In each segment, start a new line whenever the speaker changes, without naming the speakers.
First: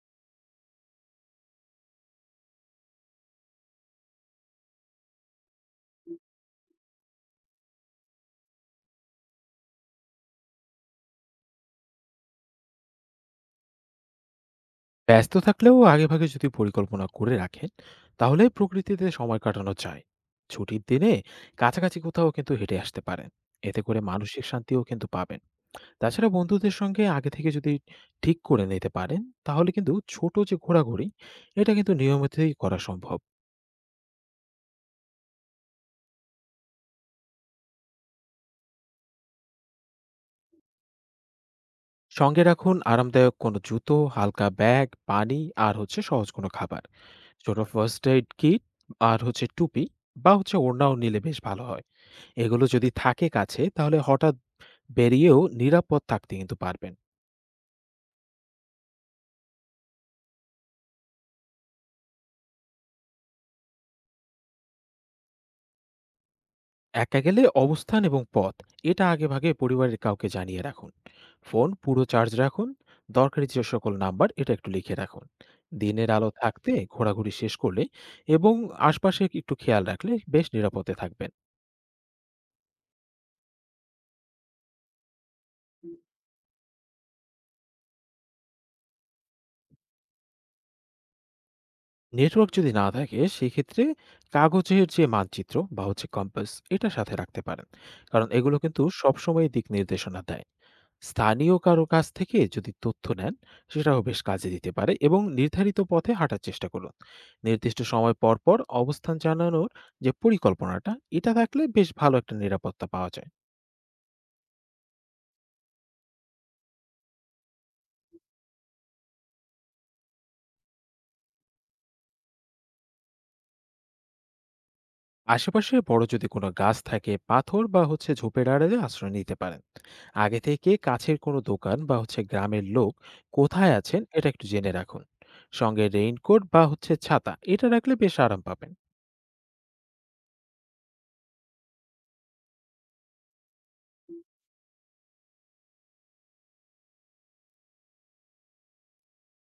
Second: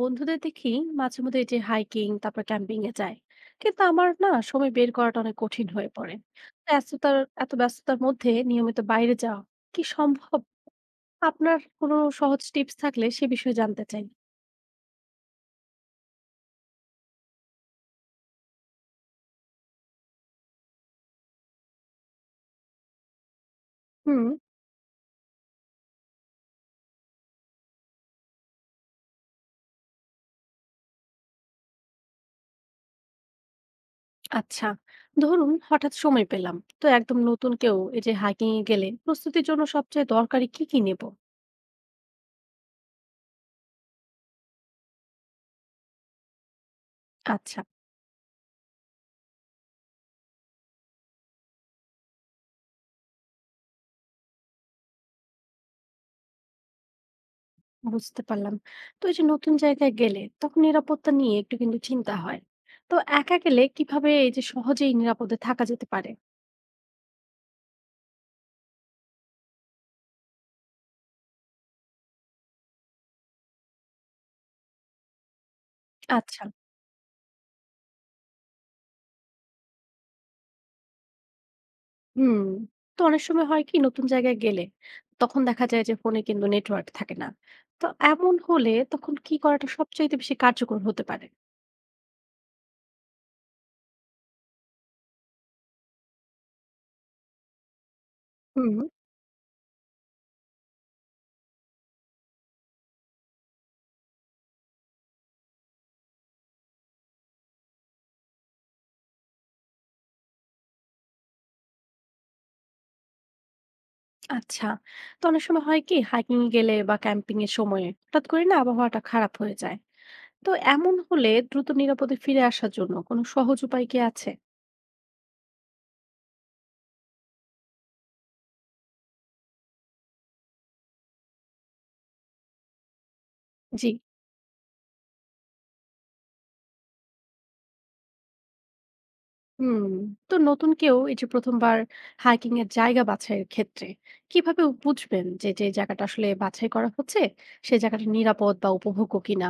বন্ধুদের দেখি মাঝে মধ্যে এই যে হাইকিং, তারপর ক্যাম্পিং এ যায়। কিন্তু আমার না সময় বের করাটা অনেক কঠিন হয়ে পড়ে। তো ব্যস্ততার এত ব্যস্ততার মধ্যে নিয়মিত বাইরে যাওয়া কি সম্ভব? আপনার কোনো সহজ টিপস থাকলে সে বিষয়ে জানতে চাই।
ব্যস্ত থাকলেও আগেভাগে যদি পরিকল্পনা করে রাখেন তাহলে প্রকৃতিতে সময় কাটানো যায়। ছুটির দিনে কাছাকাছি কোথাও কিন্তু হেঁটে আসতে পারেন। এতে করে
হুম।
মানসিক শান্তিও কিন্তু পাবেন। তাছাড়া বন্ধুদের সঙ্গে আগে থেকে যদি ঠিক করে নিতে পারেন, তাহলে কিন্তু ছোট যে ঘোরাঘুরি, এটা কিন্তু নিয়মিতই করা সম্ভব।
আচ্ছা, ধরুন হঠাৎ সময় পেলাম, তো একদম নতুন কেউ এই যে হাইকিং এ গেলে প্রস্তুতির জন্য সবচেয়ে দরকারি কি কি নেব?
সঙ্গে রাখুন আরামদায়ক কোনো জুতো, হালকা ব্যাগ, পানি আর হচ্ছে সহজ কোনো খাবার, ছোট
আচ্ছা।
ফার্স্ট এড কিট আর হচ্ছে টুপি বা হচ্ছে ওড়নাও নিলে বেশ ভালো হয়। এগুলো যদি থাকে কাছে, তাহলে হঠাৎ বেরিয়েও নিরাপদ থাকতে কিন্তু পারবেন।
বুঝতে পারলাম। তো এই যে নতুন জায়গায় গেলে তখন নিরাপত্তা নিয়ে একটু কিন্তু চিন্তা হয়। তো একা গেলে কিভাবে এই যে সহজেই নিরাপদে থাকা যেতে পারে?
একা গেলে অবস্থান এবং পথ এটা আগেভাগে পরিবারের কাউকে জানিয়ে রাখুন। ফোন পুরো চার্জ রাখুন। দরকারি যে সকল নাম্বার এটা একটু লিখে রাখুন। দিনের আলো
আচ্ছা।
থাকতে ঘোরাঘুরি শেষ করলে এবং আশপাশে একটু খেয়াল রাখলে বেশ নিরাপদে থাকবেন।
হুম। তো অনেক সময় হয় কি, নতুন জায়গায় গেলে তখন দেখা যায় যে ফোনে কিন্তু নেটওয়ার্ক থাকে না। তো এমন হলে তখন কি করাটা সবচাইতে বেশি কার্যকর হতে পারে?
নেটওয়ার্ক যদি না থাকে, সেক্ষেত্রে কাগজের যে মানচিত্র বা হচ্ছে কম্পাস এটা সাথে রাখতে পারেন। কারণ এগুলো
হুম।
কিন্তু সবসময় দিক নির্দেশনা দেয়। স্থানীয় কারো কাছ থেকে যদি তথ্য নেন, সেটাও বেশ কাজে দিতে পারে। এবং নির্ধারিত পথে হাঁটার চেষ্টা করুন। নির্দিষ্ট সময় পর পর অবস্থান জানানোর যে পরিকল্পনাটা, এটা থাকলে বেশ ভালো একটা নিরাপত্তা পাওয়া যায়।
আচ্ছা। তো অনেক সময় হয় কি, হাইকিং গেলে বা ক্যাম্পিং এর সময়ে হঠাৎ করে না আবহাওয়াটা খারাপ হয়ে যায়। তো এমন হলে দ্রুত নিরাপদে ফিরে আসার জন্য কোনো সহজ উপায় কি আছে?
আশেপাশে বড় যদি কোনো গাছ থাকে, পাথর বা হচ্ছে ঝোপের আড়ালে আশ্রয় নিতে পারেন। আগে থেকে কাছের কোনো দোকান বা হচ্ছে গ্রামের লোক কোথায়
জি।
আছেন, এটা একটু জেনে রাখুন। সঙ্গে রেইনকোট বা হচ্ছে ছাতা এটা রাখলে বেশ আরাম পাবেন।
হুম। তো নতুন কেউ এই যে ১ম বার হাইকিং এর জায়গা বাছাইয়ের ক্ষেত্রে কিভাবে বুঝবেন যে, যে জায়গাটা আসলে বাছাই করা হচ্ছে সেই জায়গাটা নিরাপদ বা উপভোগ্য কিনা?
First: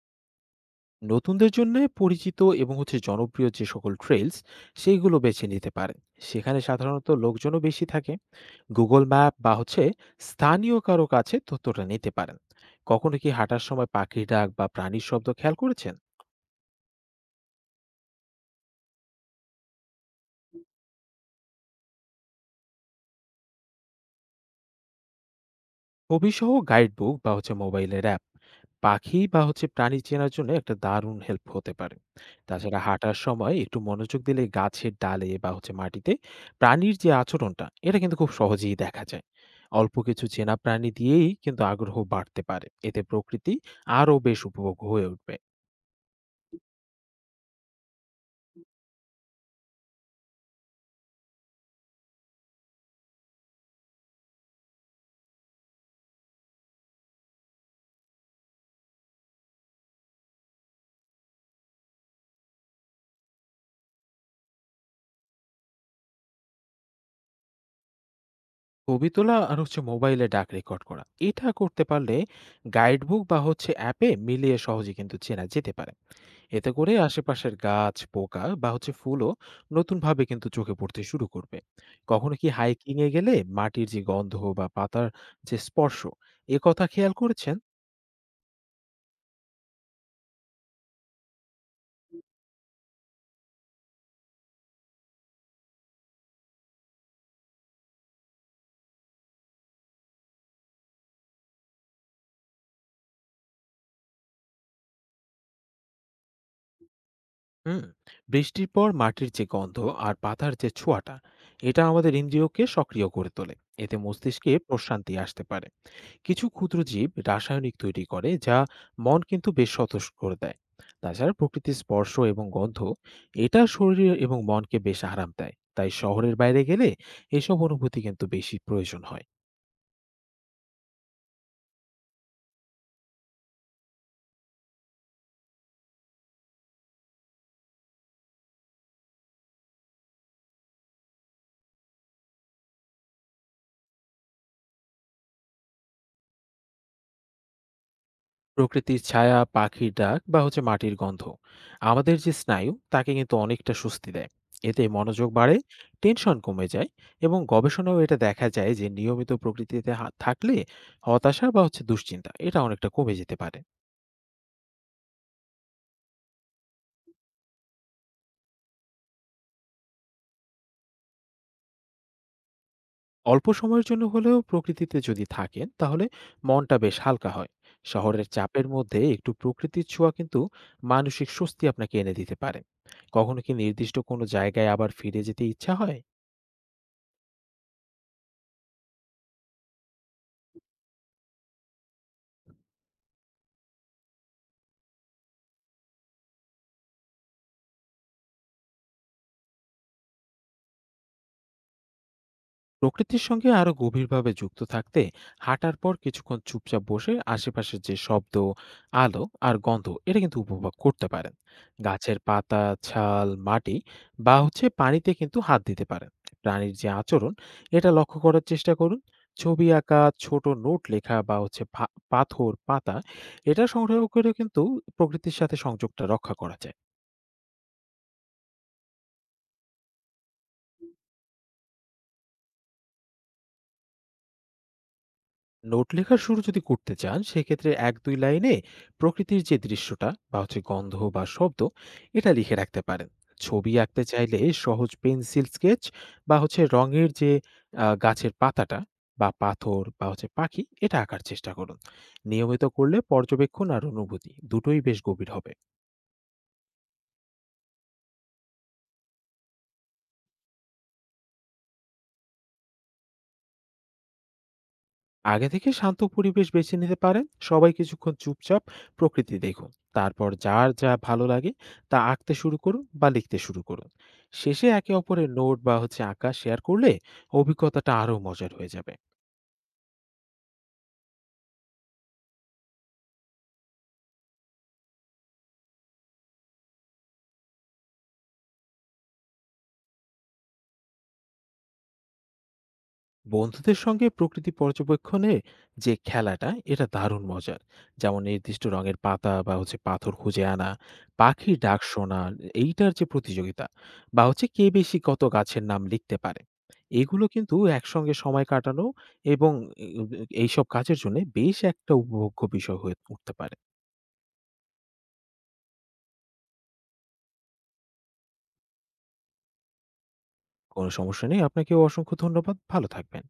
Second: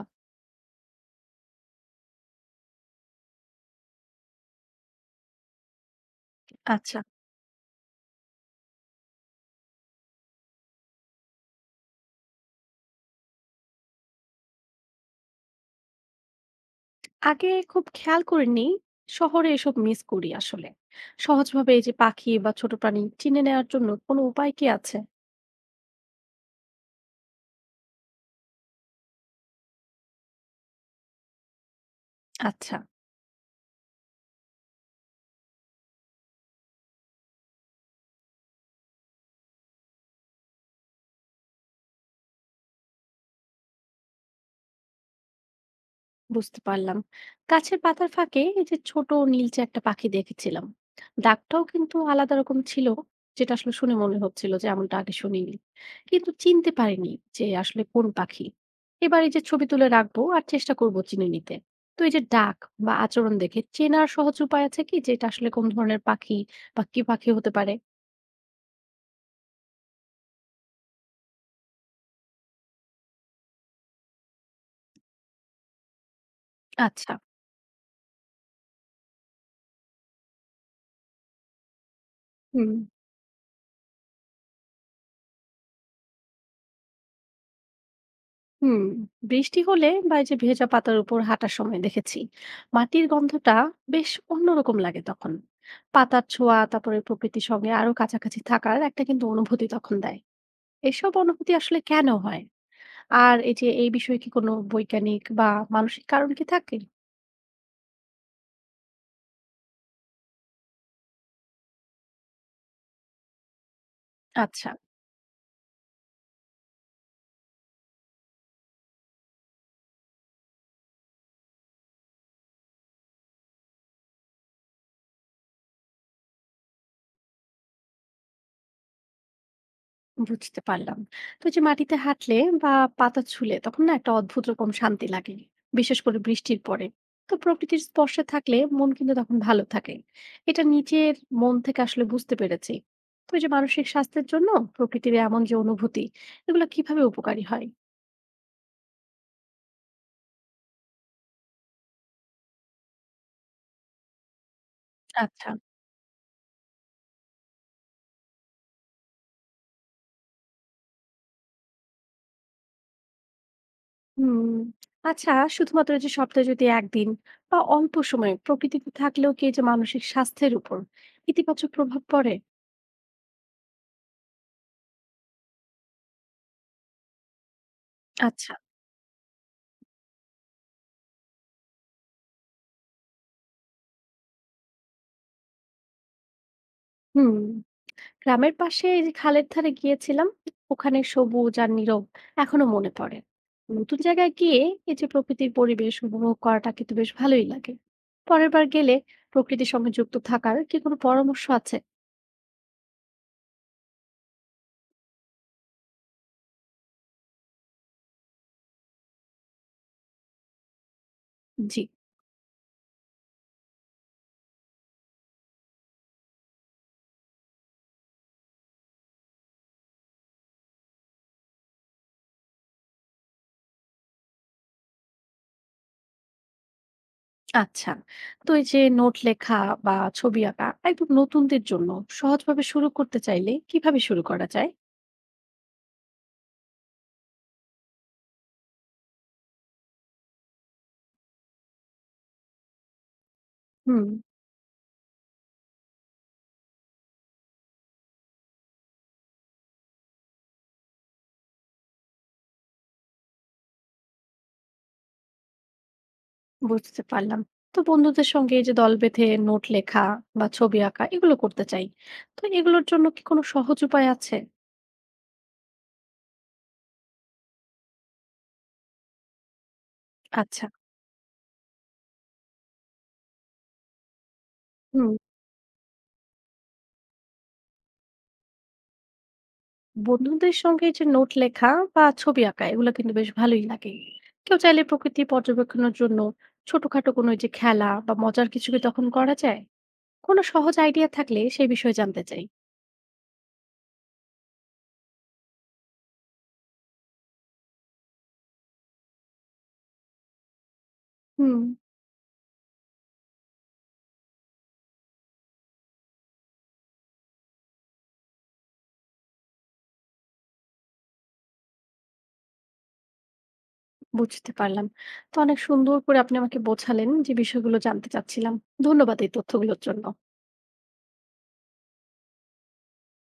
নতুনদের জন্য পরিচিত এবং হচ্ছে জনপ্রিয় যে সকল ট্রেলস, সেইগুলো বেছে নিতে পারেন। সেখানে
আচ্ছা।
সাধারণত লোকজনও বেশি থাকে। গুগল ম্যাপ বা হচ্ছে স্থানীয় কারো কাছে তথ্যটা নিতে পারেন। কখনো কি হাঁটার সময় পাখির ডাক বা প্রাণীর শব্দ খেয়াল করেছেন?
আগে খুব খেয়াল করিনি। শহরে এসব মিস করি আসলে। সহজভাবে এই যে পাখি বা ছোট প্রাণী চিনে নেওয়ার জন্য কোনো উপায় কি আছে?
ছবিসহ গাইডবুক বা হচ্ছে মোবাইলের অ্যাপ পাখি বা হচ্ছে প্রাণী চেনার জন্য একটা দারুণ হেল্প হতে পারে।
আচ্ছা।
তাছাড়া হাঁটার সময় একটু মনোযোগ দিলে গাছের ডালে বা হচ্ছে মাটিতে প্রাণীর যে আচরণটা, এটা কিন্তু খুব সহজেই দেখা যায়। অল্প কিছু চেনা প্রাণী দিয়েই কিন্তু আগ্রহ বাড়তে পারে, এতে প্রকৃতি আরো বেশ উপভোগ হয়ে উঠবে।
বুঝতে পারলাম। গাছের পাতার ফাঁকে এই যে ছোট নীলচে একটা পাখি দেখেছিলাম। ডাকটাও কিন্তু আলাদা রকম ছিল, যেটা আসলে শুনে মনে হচ্ছিল যে এমনটা আগে শুনিনি, কিন্তু চিনতে পারিনি যে আসলে কোন পাখি। এবার এই যে ছবি তুলে রাখবো আর চেষ্টা করবো চিনে নিতে। তো এই যে ডাক বা আচরণ দেখে চেনার সহজ উপায় আছে কি, যে এটা আসলে কোন ধরনের পাখি বা কি পাখি হতে পারে?
ছবি তোলা আর হচ্ছে মোবাইলে ডাক রেকর্ড করা এটা করতে পারলে গাইডবুক বা হচ্ছে অ্যাপে মিলিয়ে সহজে কিন্তু চেনা যেতে পারে। এতে করে
আচ্ছা।
আশেপাশের গাছ, পোকা বা হচ্ছে ফুলও নতুনভাবে কিন্তু চোখে পড়তে শুরু করবে। কখনো কি
হুম।
হাইকিং এ গেলে মাটির যে গন্ধ বা পাতার যে স্পর্শ, এ কথা খেয়াল করেছেন?
হুম। বৃষ্টি হলে বা এই যে ভেজা পাতার উপর হাঁটার সময় দেখেছি মাটির গন্ধটা বেশ অন্যরকম লাগে তখন। পাতার ছোঁয়া তারপরে প্রকৃতির সঙ্গে আরো কাছাকাছি থাকার একটা কিন্তু অনুভূতি তখন দেয়। এসব অনুভূতি আসলে কেন হয়? আর এই বিষয়ে কি কোনো বৈজ্ঞানিক বা মানসিক কারণ কি থাকে?
হুম। বৃষ্টির পর মাটির যে গন্ধ আর পাতার যে ছোঁয়াটা, এটা আমাদের ইন্দ্রিয়কে সক্রিয় করে তোলে। এতে মস্তিষ্কে
আচ্ছা।
প্রশান্তি আসতে পারে। কিছু ক্ষুদ্র জীব রাসায়নিক তৈরি করে, যা মন কিন্তু বেশ সতর্ক করে দেয়। তাছাড়া প্রকৃতির স্পর্শ এবং গন্ধ এটা শরীর এবং মনকে বেশ আরাম দেয়। তাই শহরের বাইরে গেলে এসব অনুভূতি কিন্তু বেশি প্রয়োজন হয়।
বুঝতে পারলাম। তো এই যে মাটিতে হাঁটলে বা পাতা ছুলে তখন না একটা অদ্ভুত রকম শান্তি লাগে। বিশেষ করে বৃষ্টির পরে। তো প্রকৃতির স্পর্শে থাকলে মন কিন্তু তখন ভালো থাকে। এটা নিজের মন থেকে আসলে বুঝতে পেরেছি। তো এই যে মানসিক স্বাস্থ্যের জন্য প্রকৃতির এমন যে অনুভূতি, এগুলো কিভাবে উপকারী হয়?
প্রকৃতির ছায়া, পাখির ডাক বা হচ্ছে মাটির গন্ধ আমাদের যে স্নায়ু, তাকে কিন্তু অনেকটা স্বস্তি দেয়। এতে মনোযোগ
আচ্ছা।
বাড়ে, টেনশন কমে যায়। এবং গবেষণাও এটা দেখা যায় যে নিয়মিত প্রকৃতিতে থাকলে হতাশা বা হচ্ছে দুশ্চিন্তা এটা অনেকটা কমে যেতে পারে।
হুম। আচ্ছা, শুধুমাত্র যে সপ্তাহে যদি একদিন বা অল্প সময় প্রকৃতিতে থাকলেও কি এই যে মানসিক স্বাস্থ্যের উপর ইতিবাচক প্রভাব পড়ে?
অল্প সময়ের জন্য হলেও প্রকৃতিতে যদি থাকেন, তাহলে মনটা বেশ হালকা হয়। শহরের
আচ্ছা।
চাপের মধ্যে একটু প্রকৃতির ছোঁয়া কিন্তু মানসিক স্বস্তি আপনাকে এনে দিতে পারে। কখনো কি নির্দিষ্ট কোনো জায়গায় আবার ফিরে যেতে ইচ্ছা হয়?
হুম। গ্রামের পাশে এই যে খালের ধারে গিয়েছিলাম। ওখানে সবুজ আর নীরব এখনো মনে পড়ে। নতুন জায়গায় গিয়ে এই যে প্রকৃতির পরিবেশ উপভোগ করাটা কিন্তু বেশ ভালোই লাগে। পরের বার গেলে প্রকৃতির সঙ্গে যুক্ত থাকার কি কোনো পরামর্শ আছে?
প্রকৃতির সঙ্গে আরো গভীরভাবে যুক্ত থাকতে হাঁটার পর কিছুক্ষণ চুপচাপ বসে আশেপাশের যে শব্দ, আলো আর গন্ধ এটা কিন্তু উপভোগ করতে পারেন।
জি।
গাছের পাতা, ছাল, মাটি বা হচ্ছে পানিতে কিন্তু হাত দিতে পারেন। প্রাণীর যে আচরণ, এটা লক্ষ্য করার চেষ্টা করুন। ছবি আঁকা, ছোট নোট লেখা বা হচ্ছে পাথর, পাতা এটা সংগ্রহ করে কিন্তু প্রকৃতির সাথে সংযোগটা রক্ষা করা যায়।
আচ্ছা। তো এই যে নোট লেখা বা ছবি আঁকা একদম নতুনদের জন্য সহজভাবে শুরু করতে চাইলে কিভাবে শুরু করা যায়?
নোট লেখা শুরু যদি করতে চান, সেক্ষেত্রে এক দুই লাইনে প্রকৃতির যে দৃশ্যটা বা হচ্ছে গন্ধ বা শব্দ এটা লিখে রাখতে পারেন। ছবি আঁকতে
হুম।
চাইলে সহজ পেন্সিল স্কেচ বা হচ্ছে রঙের যে গাছের পাতাটা বা পাথর বা হচ্ছে পাখি এটা আঁকার চেষ্টা করুন। নিয়মিত করলে পর্যবেক্ষণ আর অনুভূতি দুটোই বেশ গভীর হবে।
বুঝতে পারলাম। তো বন্ধুদের সঙ্গে এই যে দল বেঁধে নোট লেখা বা ছবি আঁকা এগুলো করতে চাই। তো এগুলোর জন্য কি কোনো সহজ উপায় আছে?
আগে থেকে শান্ত পরিবেশ বেছে নিতে পারেন। সবাই কিছুক্ষণ চুপচাপ প্রকৃতি দেখুন। তারপর
আচ্ছা।
যার যা ভালো লাগে তা আঁকতে শুরু করুন বা লিখতে শুরু করুন। শেষে একে
হুম।
অপরের নোট বা হচ্ছে আঁকা শেয়ার করলে অভিজ্ঞতাটা আরো মজার হয়ে যাবে।
বন্ধুদের সঙ্গে এই যে নোট লেখা বা ছবি আঁকা এগুলো কিন্তু বেশ ভালোই লাগে। কেউ চাইলে প্রকৃতি পর্যবেক্ষণের জন্য ছোটখাটো কোনো এই যে খেলা বা মজার কিছু কি তখন করা যায়? কোনো সহজ আইডিয়া থাকলে সেই বিষয়ে জানতে চাই।
বন্ধুদের সঙ্গে প্রকৃতি পর্যবেক্ষণে যে খেলাটা, এটা দারুণ মজার। যেমন নির্দিষ্ট রঙের পাতা বা হচ্ছে পাথর খুঁজে আনা, পাখির
হুম।
ডাক শোনা, এইটার যে প্রতিযোগিতা বা হচ্ছে কে বেশি কত গাছের নাম লিখতে পারে, এগুলো কিন্তু একসঙ্গে সময় কাটানো এবং উম, এইসব কাজের জন্য বেশ একটা উপভোগ্য বিষয় হয়ে উঠতে পারে।
বুঝতে পারলাম। তো অনেক সুন্দর করে আপনি আমাকে বোঝালেন যে বিষয়গুলো জানতে চাচ্ছিলাম। ধন্যবাদ এই তথ্যগুলোর জন্য।
কোনো সমস্যা নেই। আপনাকেও অসংখ্য ধন্যবাদ। ভালো থাকবেন।